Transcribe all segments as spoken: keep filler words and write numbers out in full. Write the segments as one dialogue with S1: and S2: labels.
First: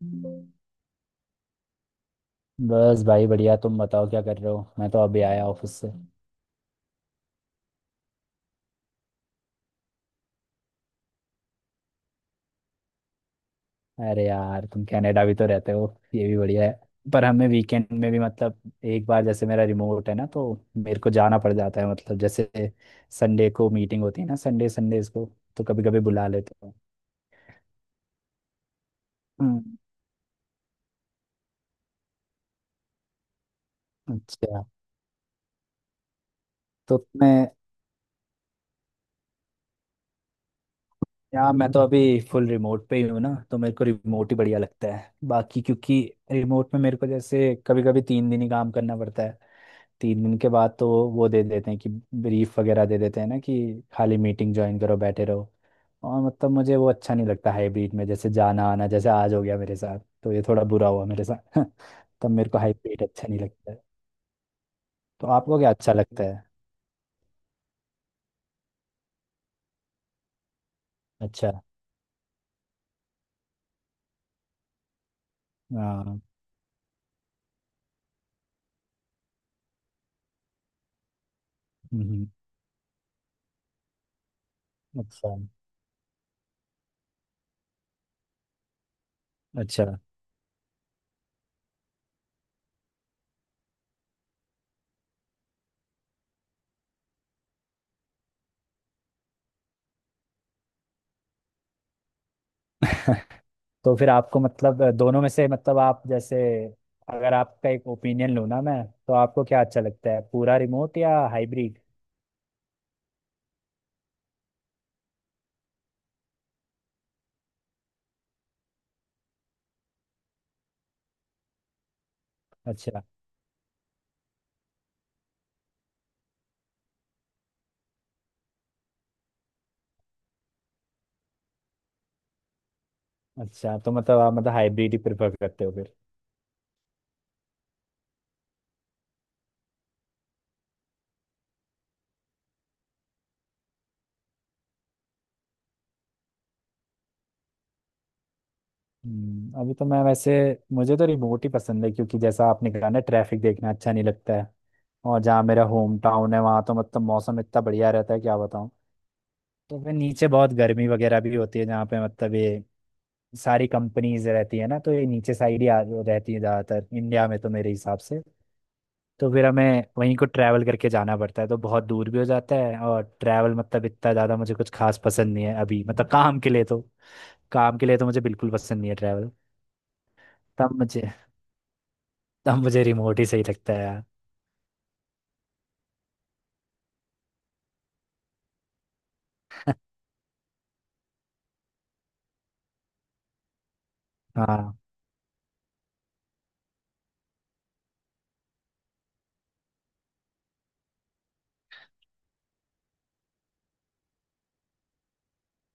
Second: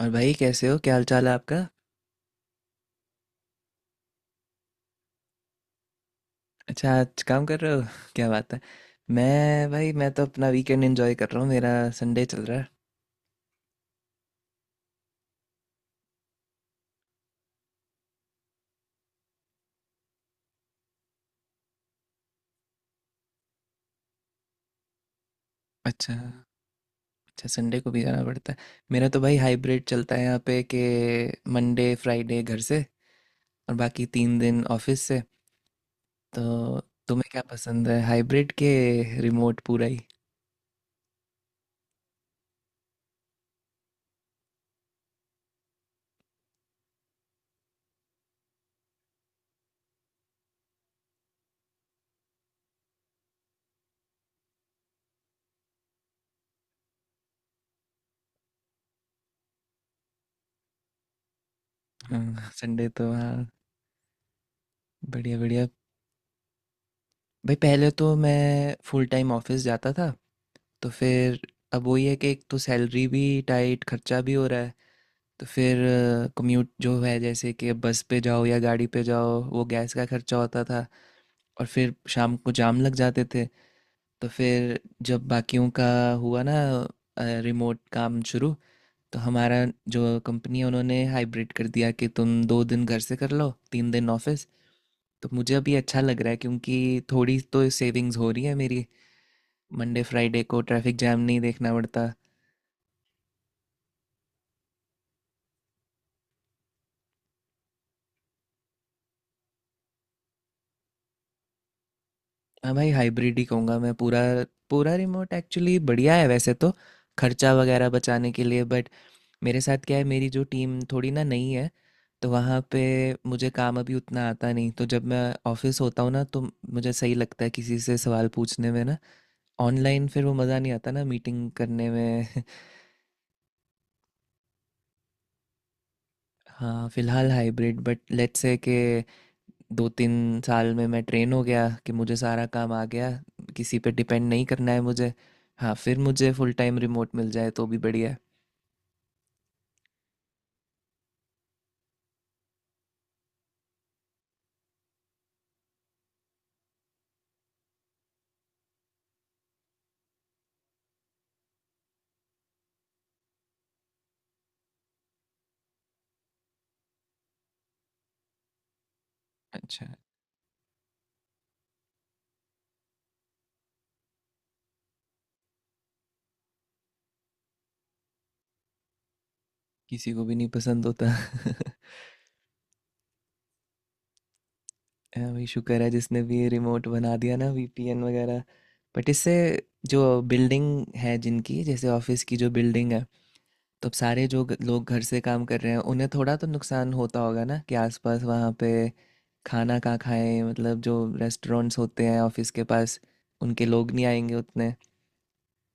S1: और भाई, कैसे हो? क्या हाल चाल है आपका?
S2: बस भाई बढ़िया। तुम बताओ क्या कर रहे हो? मैं तो अभी आया ऑफिस से।
S1: अच्छा, आज काम कर रहे हो क्या बात है। मैं भाई, मैं तो अपना वीकेंड एंजॉय कर रहा हूँ। मेरा संडे चल रहा है।
S2: अरे यार, तुम कनाडा भी तो रहते हो। ये भी बढ़िया है। पर हमें वीकेंड में भी मतलब एक बार जैसे मेरा रिमोट है ना, तो मेरे को जाना पड़ जाता है। मतलब जैसे संडे को मीटिंग होती है ना, संडे संडेज को, तो कभी कभी
S1: अच्छा।
S2: बुला लेते हो।
S1: अच्छा, संडे को भी जाना पड़ता है। मेरा तो भाई
S2: हम्म,
S1: हाइब्रिड चलता है यहाँ पे, कि मंडे फ्राइडे घर से और बाकी तीन दिन
S2: अच्छा।
S1: ऑफिस से। तो
S2: तो
S1: तुम्हें
S2: मैं
S1: क्या पसंद है, हाइब्रिड के रिमोट पूरा ही?
S2: यार, मैं तो अभी फुल रिमोट पे ही हूँ ना, तो मेरे को रिमोट ही बढ़िया लगता है। बाकी क्योंकि रिमोट में मेरे को जैसे कभी कभी तीन दिन ही काम करना पड़ता है। तीन दिन के बाद तो वो दे देते हैं कि ब्रीफ वगैरह दे देते हैं ना, कि खाली मीटिंग ज्वाइन करो, बैठे रहो। और मतलब मुझे वो अच्छा नहीं लगता हाइब्रिड में, जैसे जाना आना, जैसे आज हो गया मेरे साथ। तो ये थोड़ा बुरा हुआ मेरे साथ तब मेरे
S1: हाँ,
S2: को
S1: संडे
S2: हाइब्रिड
S1: तो
S2: अच्छा नहीं
S1: हाँ।
S2: लगता है। तो
S1: बढ़िया
S2: आपको
S1: बढ़िया।
S2: क्या अच्छा लगता है?
S1: भाई पहले तो मैं फुल टाइम ऑफिस जाता था। तो फिर
S2: अच्छा।
S1: अब वही है कि एक तो सैलरी भी टाइट, खर्चा भी हो रहा है। तो फिर
S2: हाँ।
S1: कम्यूट जो है, जैसे कि बस पे जाओ या गाड़ी पे जाओ, वो गैस का खर्चा होता था। और फिर
S2: हम्म,
S1: शाम को जाम लग जाते थे। तो फिर जब
S2: अच्छा,
S1: बाकियों का हुआ ना रिमोट काम शुरू, तो हमारा
S2: अच्छा
S1: जो कंपनी है उन्होंने हाइब्रिड कर दिया कि तुम दो दिन घर से कर लो, तीन दिन ऑफिस। तो मुझे अभी अच्छा लग रहा है, क्योंकि थोड़ी तो सेविंग्स हो रही है मेरी। मंडे फ्राइडे को ट्रैफिक जैम नहीं देखना पड़ता।
S2: तो फिर आपको मतलब अ, दोनों में से, मतलब आप जैसे अगर आपका एक ओपिनियन लूँ ना मैं, तो आपको क्या अच्छा लगता है, पूरा रिमोट या हाइब्रिड?
S1: हाँ भाई, हाइब्रिड ही कहूँगा मैं पूरा। पूरा रिमोट एक्चुअली बढ़िया है वैसे तो, खर्चा वगैरह बचाने के लिए, बट मेरे साथ क्या है, मेरी जो टीम थोड़ी ना नई है। तो वहाँ पे
S2: अच्छा।
S1: मुझे काम अभी उतना आता नहीं, तो जब मैं ऑफिस होता हूँ ना, तो मुझे सही लगता है किसी से सवाल पूछने में ना। ऑनलाइन फिर वो मज़ा नहीं आता ना मीटिंग करने में
S2: अच्छा तो मतलब आप मतलब हाइब्रिड ही प्रेफर करते हो फिर?
S1: हाँ फिलहाल हाइब्रिड, बट लेट्स से के दो तीन साल में मैं ट्रेन हो गया कि मुझे सारा काम आ गया, किसी पे डिपेंड नहीं करना है मुझे, हाँ फिर मुझे फुल टाइम रिमोट मिल जाए तो भी बढ़िया है।
S2: हम्म, अभी तो मैं वैसे, मुझे तो रिमोट ही पसंद है, क्योंकि जैसा आपने कहा ना, ट्रैफिक देखना अच्छा नहीं लगता है। और जहाँ मेरा होम टाउन है वहाँ तो मतलब मौसम इतना बढ़िया रहता है, क्या बताऊँ। तो फिर नीचे बहुत गर्मी वगैरह भी होती है जहाँ पे मतलब ये सारी कंपनीज रहती है ना, तो ये नीचे साइड ही आ- रहती है ज़्यादातर इंडिया में, तो मेरे हिसाब से। तो फिर हमें
S1: अच्छा।
S2: वहीं को ट्रैवल करके जाना पड़ता है, तो बहुत दूर भी हो जाता है, और ट्रैवल मतलब इतना ज़्यादा मुझे कुछ खास पसंद नहीं है अभी मतलब काम के लिए तो काम के लिए तो मुझे बिल्कुल पसंद नहीं है ट्रैवल।
S1: किसी को भी नहीं
S2: तब
S1: पसंद होता
S2: मुझे तब मुझे रिमोट ही सही लगता है यार।
S1: हाँ, भाई शुक्र है जिसने भी ये रिमोट बना दिया ना, वीपीएन वगैरह। बट इससे जो बिल्डिंग है जिनकी, जैसे ऑफिस की जो बिल्डिंग है, तो अब सारे जो ग-
S2: हाँ,
S1: लोग घर से काम कर रहे हैं उन्हें थोड़ा तो नुकसान होता होगा ना कि आसपास वहाँ पे खाना कहाँ खाएं, मतलब जो रेस्टोरेंट्स होते हैं ऑफिस के पास, उनके लोग नहीं आएंगे उतने।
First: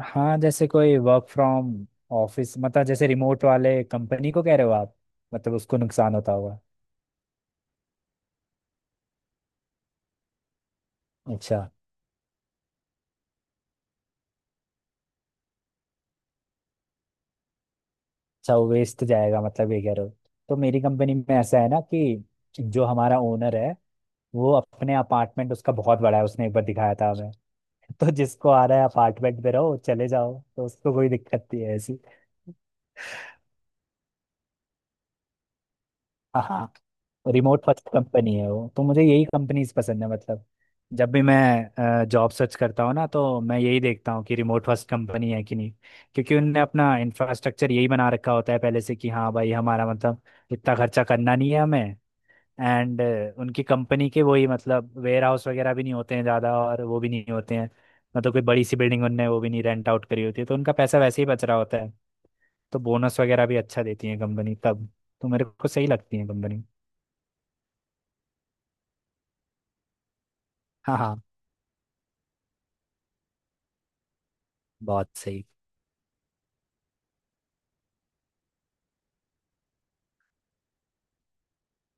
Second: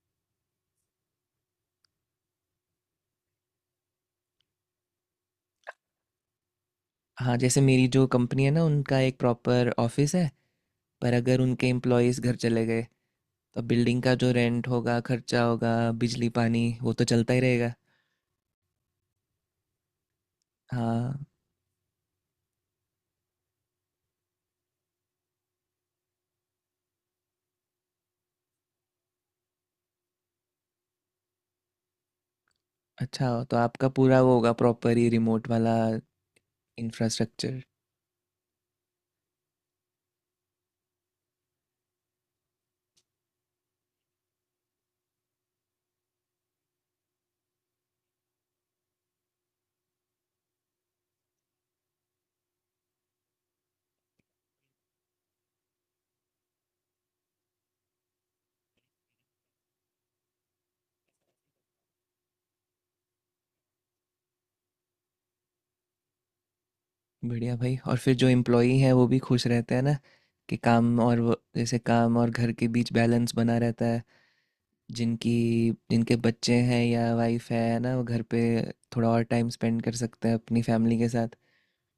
S2: हाँ, जैसे कोई वर्क फ्रॉम ऑफिस, मतलब जैसे रिमोट वाले कंपनी को कह रहे हो आप, मतलब उसको नुकसान होता होगा।
S1: हाँ जैसे मेरी जो कंपनी है ना, उनका एक प्रॉपर ऑफिस है। पर अगर
S2: अच्छा,
S1: उनके एम्प्लॉयज़ घर चले गए, तो बिल्डिंग का जो रेंट होगा, खर्चा होगा, बिजली पानी वो तो चलता ही रहेगा।
S2: अच्छा, वेस्ट जाएगा, मतलब ये कह रहे हो। तो मेरी
S1: हाँ।
S2: कंपनी में ऐसा है ना, कि जो हमारा ओनर है, वो अपने अपार्टमेंट उसका बहुत बड़ा है, उसने एक बार दिखाया था हमें तो जिसको आ रहा है अपार्टमेंट पे रहो चले जाओ, तो उसको कोई दिक्कत नहीं है ऐसी।
S1: अच्छा, तो आपका पूरा वो होगा प्रॉपर ही रिमोट वाला?
S2: हाँ, हाँ,
S1: इंफ्रास्ट्रक्चर।
S2: रिमोट फर्स्ट कंपनी है वो, तो मुझे यही कंपनीज पसंद है मतलब। जब भी मैं जॉब सर्च करता हूँ ना, तो मैं यही देखता हूँ कि रिमोट फर्स्ट कंपनी है कि नहीं। क्योंकि उनने अपना इंफ्रास्ट्रक्चर यही बना रखा होता है पहले से, कि हाँ भाई, हमारा मतलब इतना खर्चा करना नहीं है हमें। एंड उनकी कंपनी के वही, मतलब वेयर हाउस वगैरह भी नहीं होते हैं ज़्यादा, और वो भी नहीं होते हैं मतलब कोई बड़ी सी बिल्डिंग उनने, वो भी नहीं रेंट आउट करी होती है, तो उनका पैसा वैसे ही बच रहा होता है। तो बोनस वगैरह भी अच्छा देती है कंपनी तब, तो मेरे को सही लगती है कंपनी।
S1: बढ़िया भाई, और फिर जो एम्प्लॉई हैं वो भी खुश रहते हैं ना, कि
S2: हाँ,
S1: काम और
S2: हाँ,
S1: वो, जैसे काम और घर के बीच बैलेंस बना रहता है।
S2: बहुत
S1: जिनकी
S2: सही।
S1: जिनके बच्चे हैं या वाइफ है ना, वो घर पे थोड़ा और टाइम स्पेंड कर सकते हैं अपनी फैमिली के साथ।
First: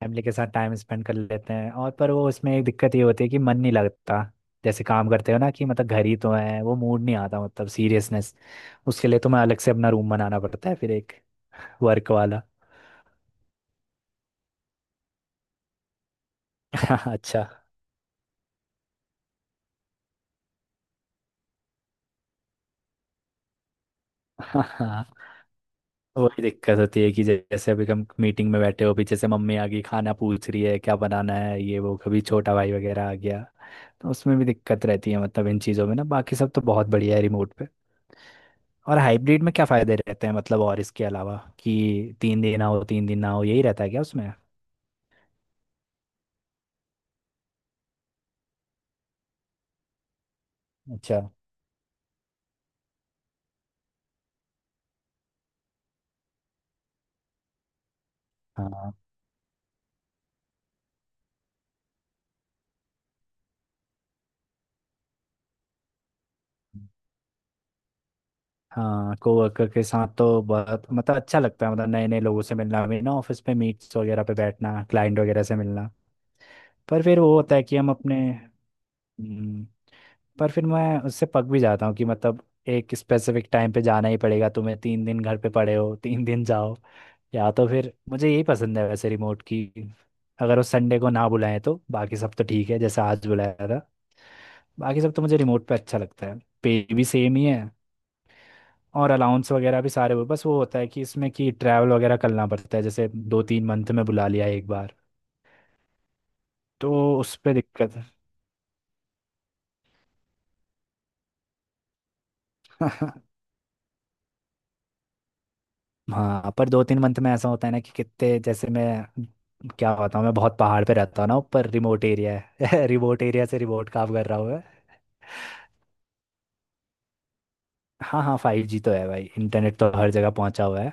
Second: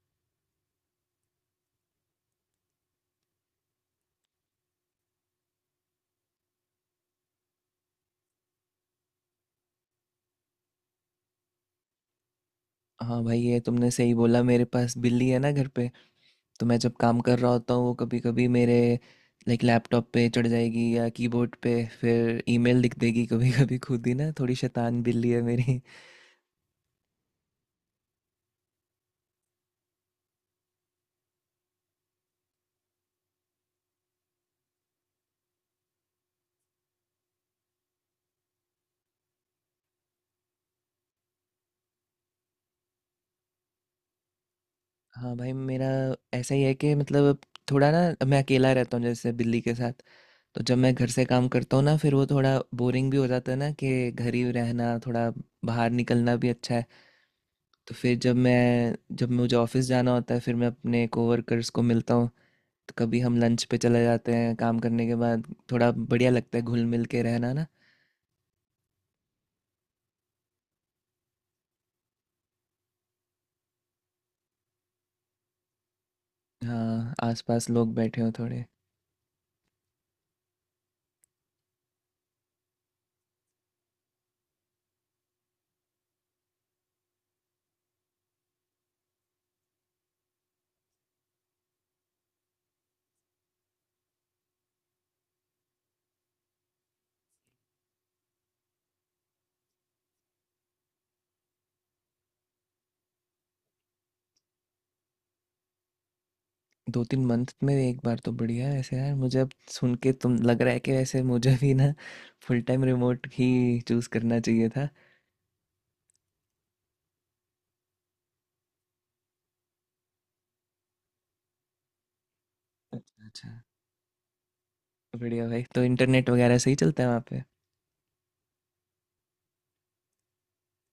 S2: फैमिली के साथ टाइम स्पेंड कर लेते हैं, और पर वो उसमें एक दिक्कत ये होती है कि मन नहीं लगता। जैसे काम करते हो ना, कि मतलब घर ही तो है, वो मूड नहीं आता, मतलब सीरियसनेस। उसके लिए तो मैं अलग से अपना रूम बनाना पड़ता है फिर, एक वर्क वाला।
S1: हाँ भाई ये तुमने सही बोला, मेरे पास बिल्ली है ना घर पे। तो मैं जब काम कर
S2: अच्छा।
S1: रहा होता हूँ, वो कभी कभी मेरे लाइक लैपटॉप पे चढ़ जाएगी या कीबोर्ड पे, फिर ईमेल लिख देगी कभी कभी खुद ही ना, थोड़ी शैतान
S2: हाँ,
S1: बिल्ली है मेरी।
S2: वही दिक्कत होती है, कि जैसे अभी हम मीटिंग में बैठे हो, पीछे से मम्मी आ गई, खाना पूछ रही है क्या बनाना है, ये वो, कभी छोटा भाई वगैरह आ गया। तो उसमें भी दिक्कत रहती है, मतलब इन चीज़ों में ना, बाकी सब तो बहुत बढ़िया है रिमोट। और हाइब्रिड में क्या फायदे रहते हैं मतलब, और इसके अलावा कि तीन दिन आओ तीन दिन ना हो, यही रहता है क्या उसमें?
S1: हाँ भाई मेरा ऐसा ही है, कि मतलब अब थोड़ा ना मैं अकेला रहता हूँ जैसे, बिल्ली के साथ। तो जब मैं घर
S2: अच्छा।
S1: से काम करता हूँ ना, फिर वो थोड़ा बोरिंग भी हो जाता है ना कि घर ही रहना, थोड़ा बाहर निकलना भी अच्छा है। तो फिर जब
S2: हाँ,
S1: मैं जब मुझे ऑफिस जाना होता है, फिर मैं अपने कोवर्कर्स को मिलता हूँ, तो कभी हम लंच पे चले जाते हैं काम करने के बाद। थोड़ा बढ़िया लगता है घुल मिल के रहना ना।
S2: हाँ, कोवर्कर के साथ तो बहुत मतलब अच्छा लगता है, मतलब नए नए लोगों से मिलना मिलना ऑफिस पे, मीट्स वगैरह पे बैठना, क्लाइंट वगैरह से मिलना। पर
S1: हाँ,
S2: फिर वो होता है
S1: आसपास
S2: कि हम
S1: लोग बैठे
S2: अपने
S1: हों थोड़े।
S2: हम्म, पर फिर मैं उससे पक भी जाता हूँ, कि मतलब एक स्पेसिफिक टाइम पे जाना ही पड़ेगा तुम्हें, तीन दिन घर पे पड़े हो तीन दिन जाओ। या तो फिर मुझे यही पसंद है वैसे रिमोट की, अगर वो संडे को ना बुलाएं तो बाकी सब तो ठीक है, जैसे आज बुलाया था, बाकी सब तो मुझे रिमोट पे अच्छा लगता है। पे भी सेम ही है, और अलाउंस वगैरह भी सारे वो, बस वो होता है कि इसमें कि ट्रैवल वगैरह करना पड़ता है, जैसे दो तीन मंथ में बुला लिया एक बार, तो
S1: दो तीन
S2: उस
S1: मंथ
S2: पर
S1: में
S2: दिक्कत
S1: एक बार तो बढ़िया है ऐसे। यार मुझे अब सुन के तुम, लग रहा है कि वैसे मुझे भी ना फुल टाइम
S2: है
S1: रिमोट ही चूज़ करना चाहिए था।
S2: हाँ, पर दो तीन मंथ में ऐसा होता है ना कि कितने, जैसे मैं क्या होता हूँ, मैं बहुत पहाड़ पे रहता हूँ ना, ऊपर रिमोट एरिया है रिमोट
S1: अच्छा
S2: एरिया
S1: अच्छा।
S2: से रिमोट काम कर रहा हूँ मैं।
S1: बढ़िया भाई, तो इंटरनेट वगैरह सही चलता है वहाँ पे?
S2: हाँ, हाँ, फाइव जी तो है भाई, इंटरनेट तो हर जगह पहुंचा हुआ है।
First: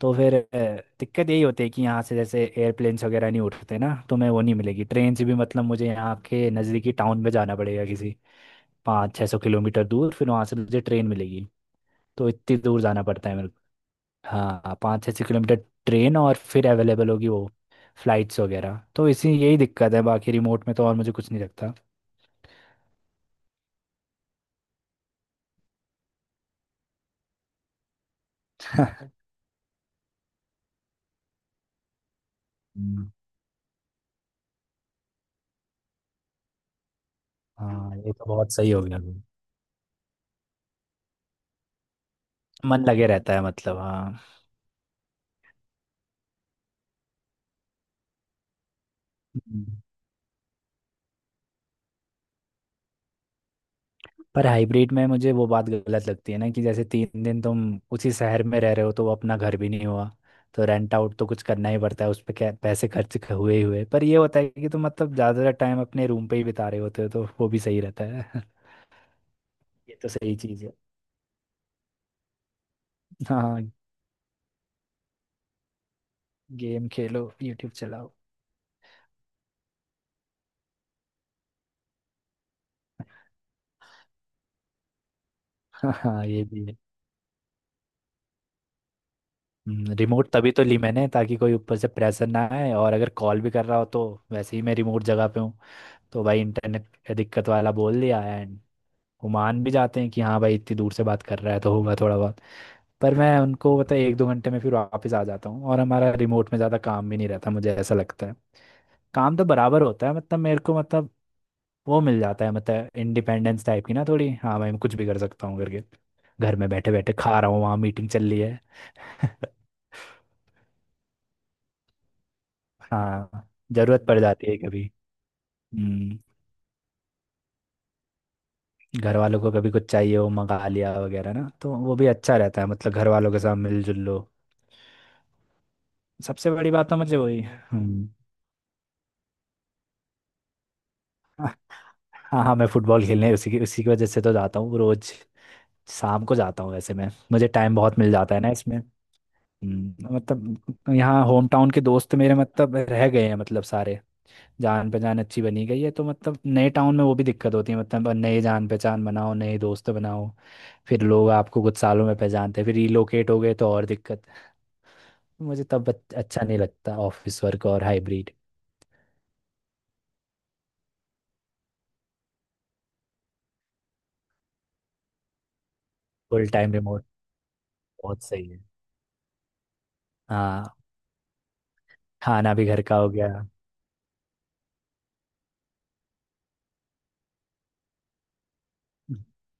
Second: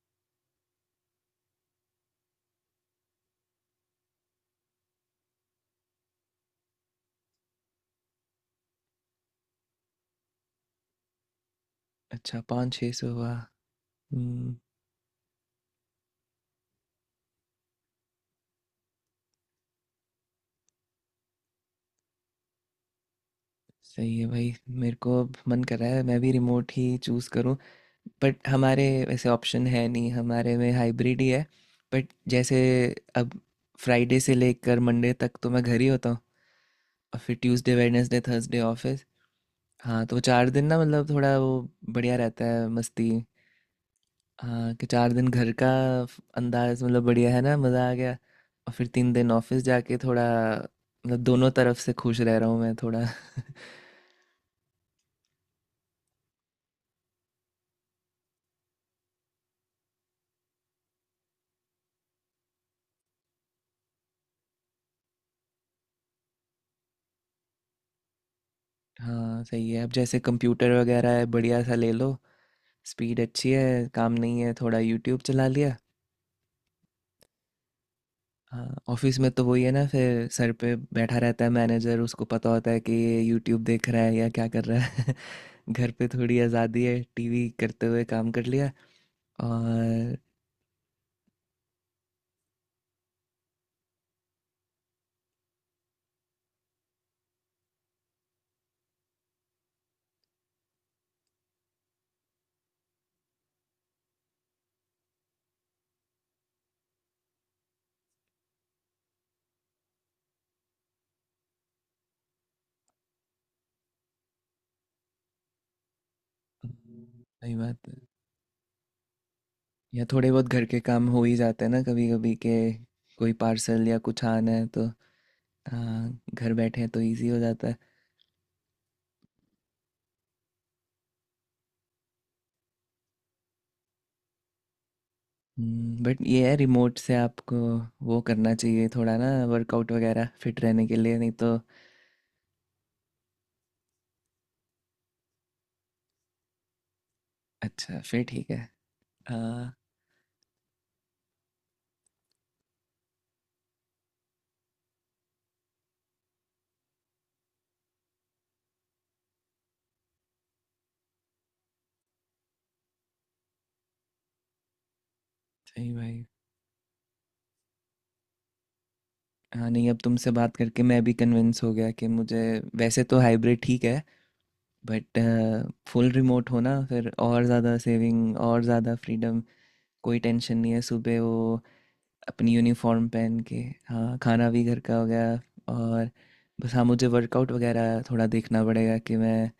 S2: तो फिर अ, दिक्कत यही होती है कि यहाँ से जैसे एयरप्लेन्स वगैरह नहीं उठते ना, तो मैं वो नहीं मिलेगी, ट्रेन से भी मतलब मुझे यहाँ के नज़दीकी टाउन में जाना पड़ेगा किसी, पाँच छः सौ किलोमीटर दूर, फिर वहाँ से मुझे ट्रेन मिलेगी। तो
S1: अच्छा,
S2: इतनी
S1: पाँच
S2: दूर
S1: छः
S2: जाना
S1: सौ
S2: पड़ता
S1: हुआ?
S2: है मेरे।
S1: हम्म।
S2: हाँ, पाँच से छः किलोमीटर ट्रेन, और फिर अवेलेबल होगी वो, फ्लाइट्स वगैरह। तो इसी यही दिक्कत है बाकी रिमोट में, तो और मुझे कुछ नहीं लगता
S1: सही है भाई, मेरे को अब मन कर रहा है मैं भी रिमोट ही चूज़ करूँ। बट हमारे वैसे ऑप्शन है नहीं, हमारे में हाइब्रिड ही है। बट जैसे
S2: हम्म,
S1: अब फ्राइडे से लेकर मंडे तक तो मैं घर ही होता हूँ, और फिर ट्यूसडे
S2: हाँ, ये
S1: वेडनेसडे
S2: तो बहुत
S1: थर्सडे
S2: सही हो गया
S1: ऑफिस।
S2: भाई।
S1: हाँ तो चार दिन ना मतलब थोड़ा वो बढ़िया रहता है,
S2: मन लगे
S1: मस्ती।
S2: रहता है मतलब, हाँ।
S1: हाँ कि चार दिन घर का फ- अंदाज, मतलब बढ़िया है ना, मज़ा आ गया। और फिर तीन दिन ऑफिस
S2: हम्म।
S1: जाके थोड़ा, मतलब दोनों तरफ से खुश रह रहा हूँ मैं थोड़ा।
S2: पर हाइब्रिड में मुझे वो बात गलत लगती है ना, कि जैसे तीन दिन तुम उसी शहर में रह रहे हो, तो वो अपना घर भी नहीं हुआ। तो रेंट आउट तो कुछ करना ही पड़ता है उस पे, क्या पैसे खर्च क- हुए ही हुए। पर ये होता है कि तुम मतलब ज़्यादातर टाइम अपने रूम पे ही बिता रहे होते हो, तो वो भी सही रहता है।
S1: हाँ सही है, अब
S2: ये तो
S1: जैसे
S2: सही चीज़
S1: कंप्यूटर
S2: है।
S1: वगैरह है बढ़िया सा ले लो, स्पीड अच्छी
S2: हाँ,
S1: है, काम नहीं है थोड़ा यूट्यूब चला लिया।
S2: गेम खेलो, यूट्यूब चलाओ
S1: हाँ, ऑफिस में तो वही है ना, फिर सर पे बैठा रहता है मैनेजर, उसको पता होता है कि ये यूट्यूब देख रहा है या क्या कर रहा है घर पे
S2: हाँ,
S1: थोड़ी
S2: ये भी है।
S1: आज़ादी है, टीवी करते हुए काम कर लिया।
S2: हम्म,
S1: और
S2: रिमोट तभी तो ली मैंने, ताकि कोई ऊपर से प्रेशर ना आए, और अगर कॉल भी कर रहा हो तो वैसे ही मैं रिमोट जगह पे हूँ, तो भाई इंटरनेट का दिक्कत वाला बोल दिया। एंड वो मान भी जाते हैं कि हाँ भाई, इतनी दूर से बात कर रहा है तो होगा थोड़ा बहुत। पर मैं उनको पता है, एक दो घंटे में फिर वापस आ जाता हूँ, और हमारा रिमोट में ज़्यादा काम भी नहीं रहता, मुझे ऐसा लगता है। काम तो बराबर होता है मतलब मेरे को, मतलब वो मिल जाता है मतलब इंडिपेंडेंस टाइप की ना थोड़ी, हाँ भाई मैं कुछ भी कर सकता हूँ करके। घर में बैठे बैठे खा रहा
S1: सही
S2: हूँ,
S1: बात
S2: वहाँ
S1: है।
S2: मीटिंग चल रही है
S1: या थोड़े बहुत घर के काम हो ही जाते हैं ना कभी कभी के, कोई
S2: हाँ,
S1: पार्सल या
S2: जरूरत पड़
S1: कुछ आना
S2: जाती है
S1: है
S2: कभी।
S1: तो। हाँ
S2: हम्म।
S1: घर बैठे हैं तो इजी हो जाता है।
S2: घर वालों को कभी कुछ चाहिए हो, मंगा लिया वगैरह ना, तो वो भी अच्छा रहता है मतलब घर वालों के साथ मिलजुल लो।
S1: बट ये
S2: सबसे
S1: है,
S2: बड़ी बात तो
S1: रिमोट से
S2: मुझे वही,
S1: आपको
S2: हम्म।
S1: वो करना चाहिए थोड़ा ना, वर्कआउट वगैरह, फिट रहने के लिए, नहीं तो।
S2: हाँ, हाँ, मैं फुटबॉल खेलने उसी की उसी की वजह से तो जाता हूँ रोज शाम को जाता हूँ वैसे मैं, मुझे टाइम बहुत
S1: अच्छा
S2: मिल
S1: फिर
S2: जाता है ना
S1: ठीक है।
S2: इसमें।
S1: हाँ
S2: हम्म, मतलब यहाँ होम टाउन के दोस्त मेरे मतलब रह गए हैं मतलब सारे, जान पहचान अच्छी बनी गई है। तो मतलब नए टाउन में वो भी दिक्कत होती है, मतलब नए जान पहचान बनाओ, नए दोस्त बनाओ, फिर लोग आपको कुछ सालों में पहचानते हैं, फिर रिलोकेट हो गए तो और दिक्कत है। मुझे तब
S1: सही
S2: अच्छ-
S1: भाई।
S2: अच्छा नहीं लगता ऑफिस वर्क और हाइब्रिड।
S1: हाँ नहीं, अब तुमसे बात करके मैं भी कन्विंस हो गया कि मुझे, वैसे तो हाइब्रिड ठीक है, बट फुल
S2: फुल
S1: रिमोट हो
S2: टाइम
S1: ना,
S2: रिमोट
S1: फिर और ज़्यादा
S2: बहुत
S1: सेविंग
S2: सही है।
S1: और ज़्यादा फ्रीडम। कोई टेंशन
S2: हाँ,
S1: नहीं है सुबह वो अपनी
S2: खाना भी घर का
S1: यूनिफॉर्म
S2: हो गया।
S1: पहन के। हाँ, खाना भी घर का हो गया। और बस, हाँ मुझे वर्कआउट वगैरह थोड़ा देखना पड़ेगा कि मैं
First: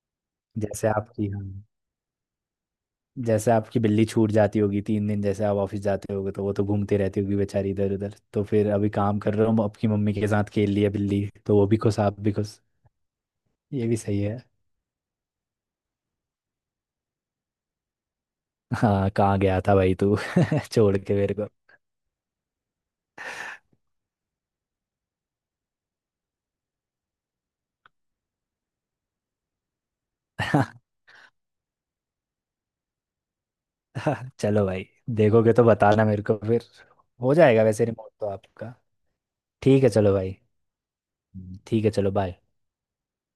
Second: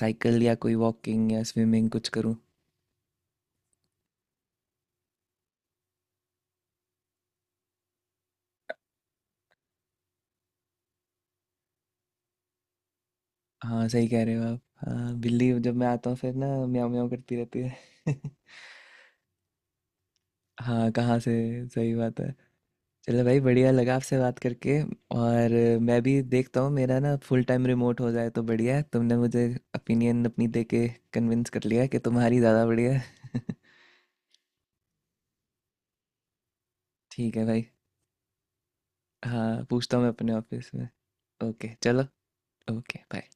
S1: साइकिल या कोई
S2: जैसे आपकी,
S1: वॉकिंग या
S2: हाँ,
S1: स्विमिंग कुछ करूँ।
S2: जैसे आपकी बिल्ली छूट जाती होगी तीन दिन, जैसे आप ऑफिस जाते होगे तो वो तो घूमती रहती होगी बेचारी इधर उधर, तो फिर अभी काम कर रहा हूँ, आपकी मम्मी के साथ खेल लिया बिल्ली, तो वो भी खुश, आप भी खुश।
S1: हाँ
S2: ये भी
S1: सही
S2: सही
S1: कह रहे
S2: है।
S1: हो आप। हाँ, बिल्ली जब मैं आता हूँ फिर ना, म्याऊं म्याऊं करती रहती है
S2: हाँ, कहाँ गया था भाई तू
S1: हाँ,
S2: छोड़ के
S1: कहाँ से?
S2: मेरे को।
S1: सही बात है। चलो भाई, बढ़िया लगा आपसे बात करके। और मैं भी देखता हूँ, मेरा ना फुल टाइम रिमोट हो जाए तो बढ़िया है, तुमने मुझे ओपिनियन अपनी दे के कन्विंस कर लिया कि तुम्हारी ज़्यादा बढ़िया है
S2: चलो भाई, देखोगे तो बताना मेरे को फिर। हो
S1: ठीक है भाई।
S2: जाएगा वैसे रिमोट तो आपका।
S1: हाँ
S2: ठीक है
S1: पूछता हूँ मैं
S2: चलो
S1: अपने
S2: भाई।
S1: ऑफिस में।
S2: हम्म,
S1: ओके
S2: ठीक है,
S1: चलो।
S2: चलो बाय।
S1: Okay bye.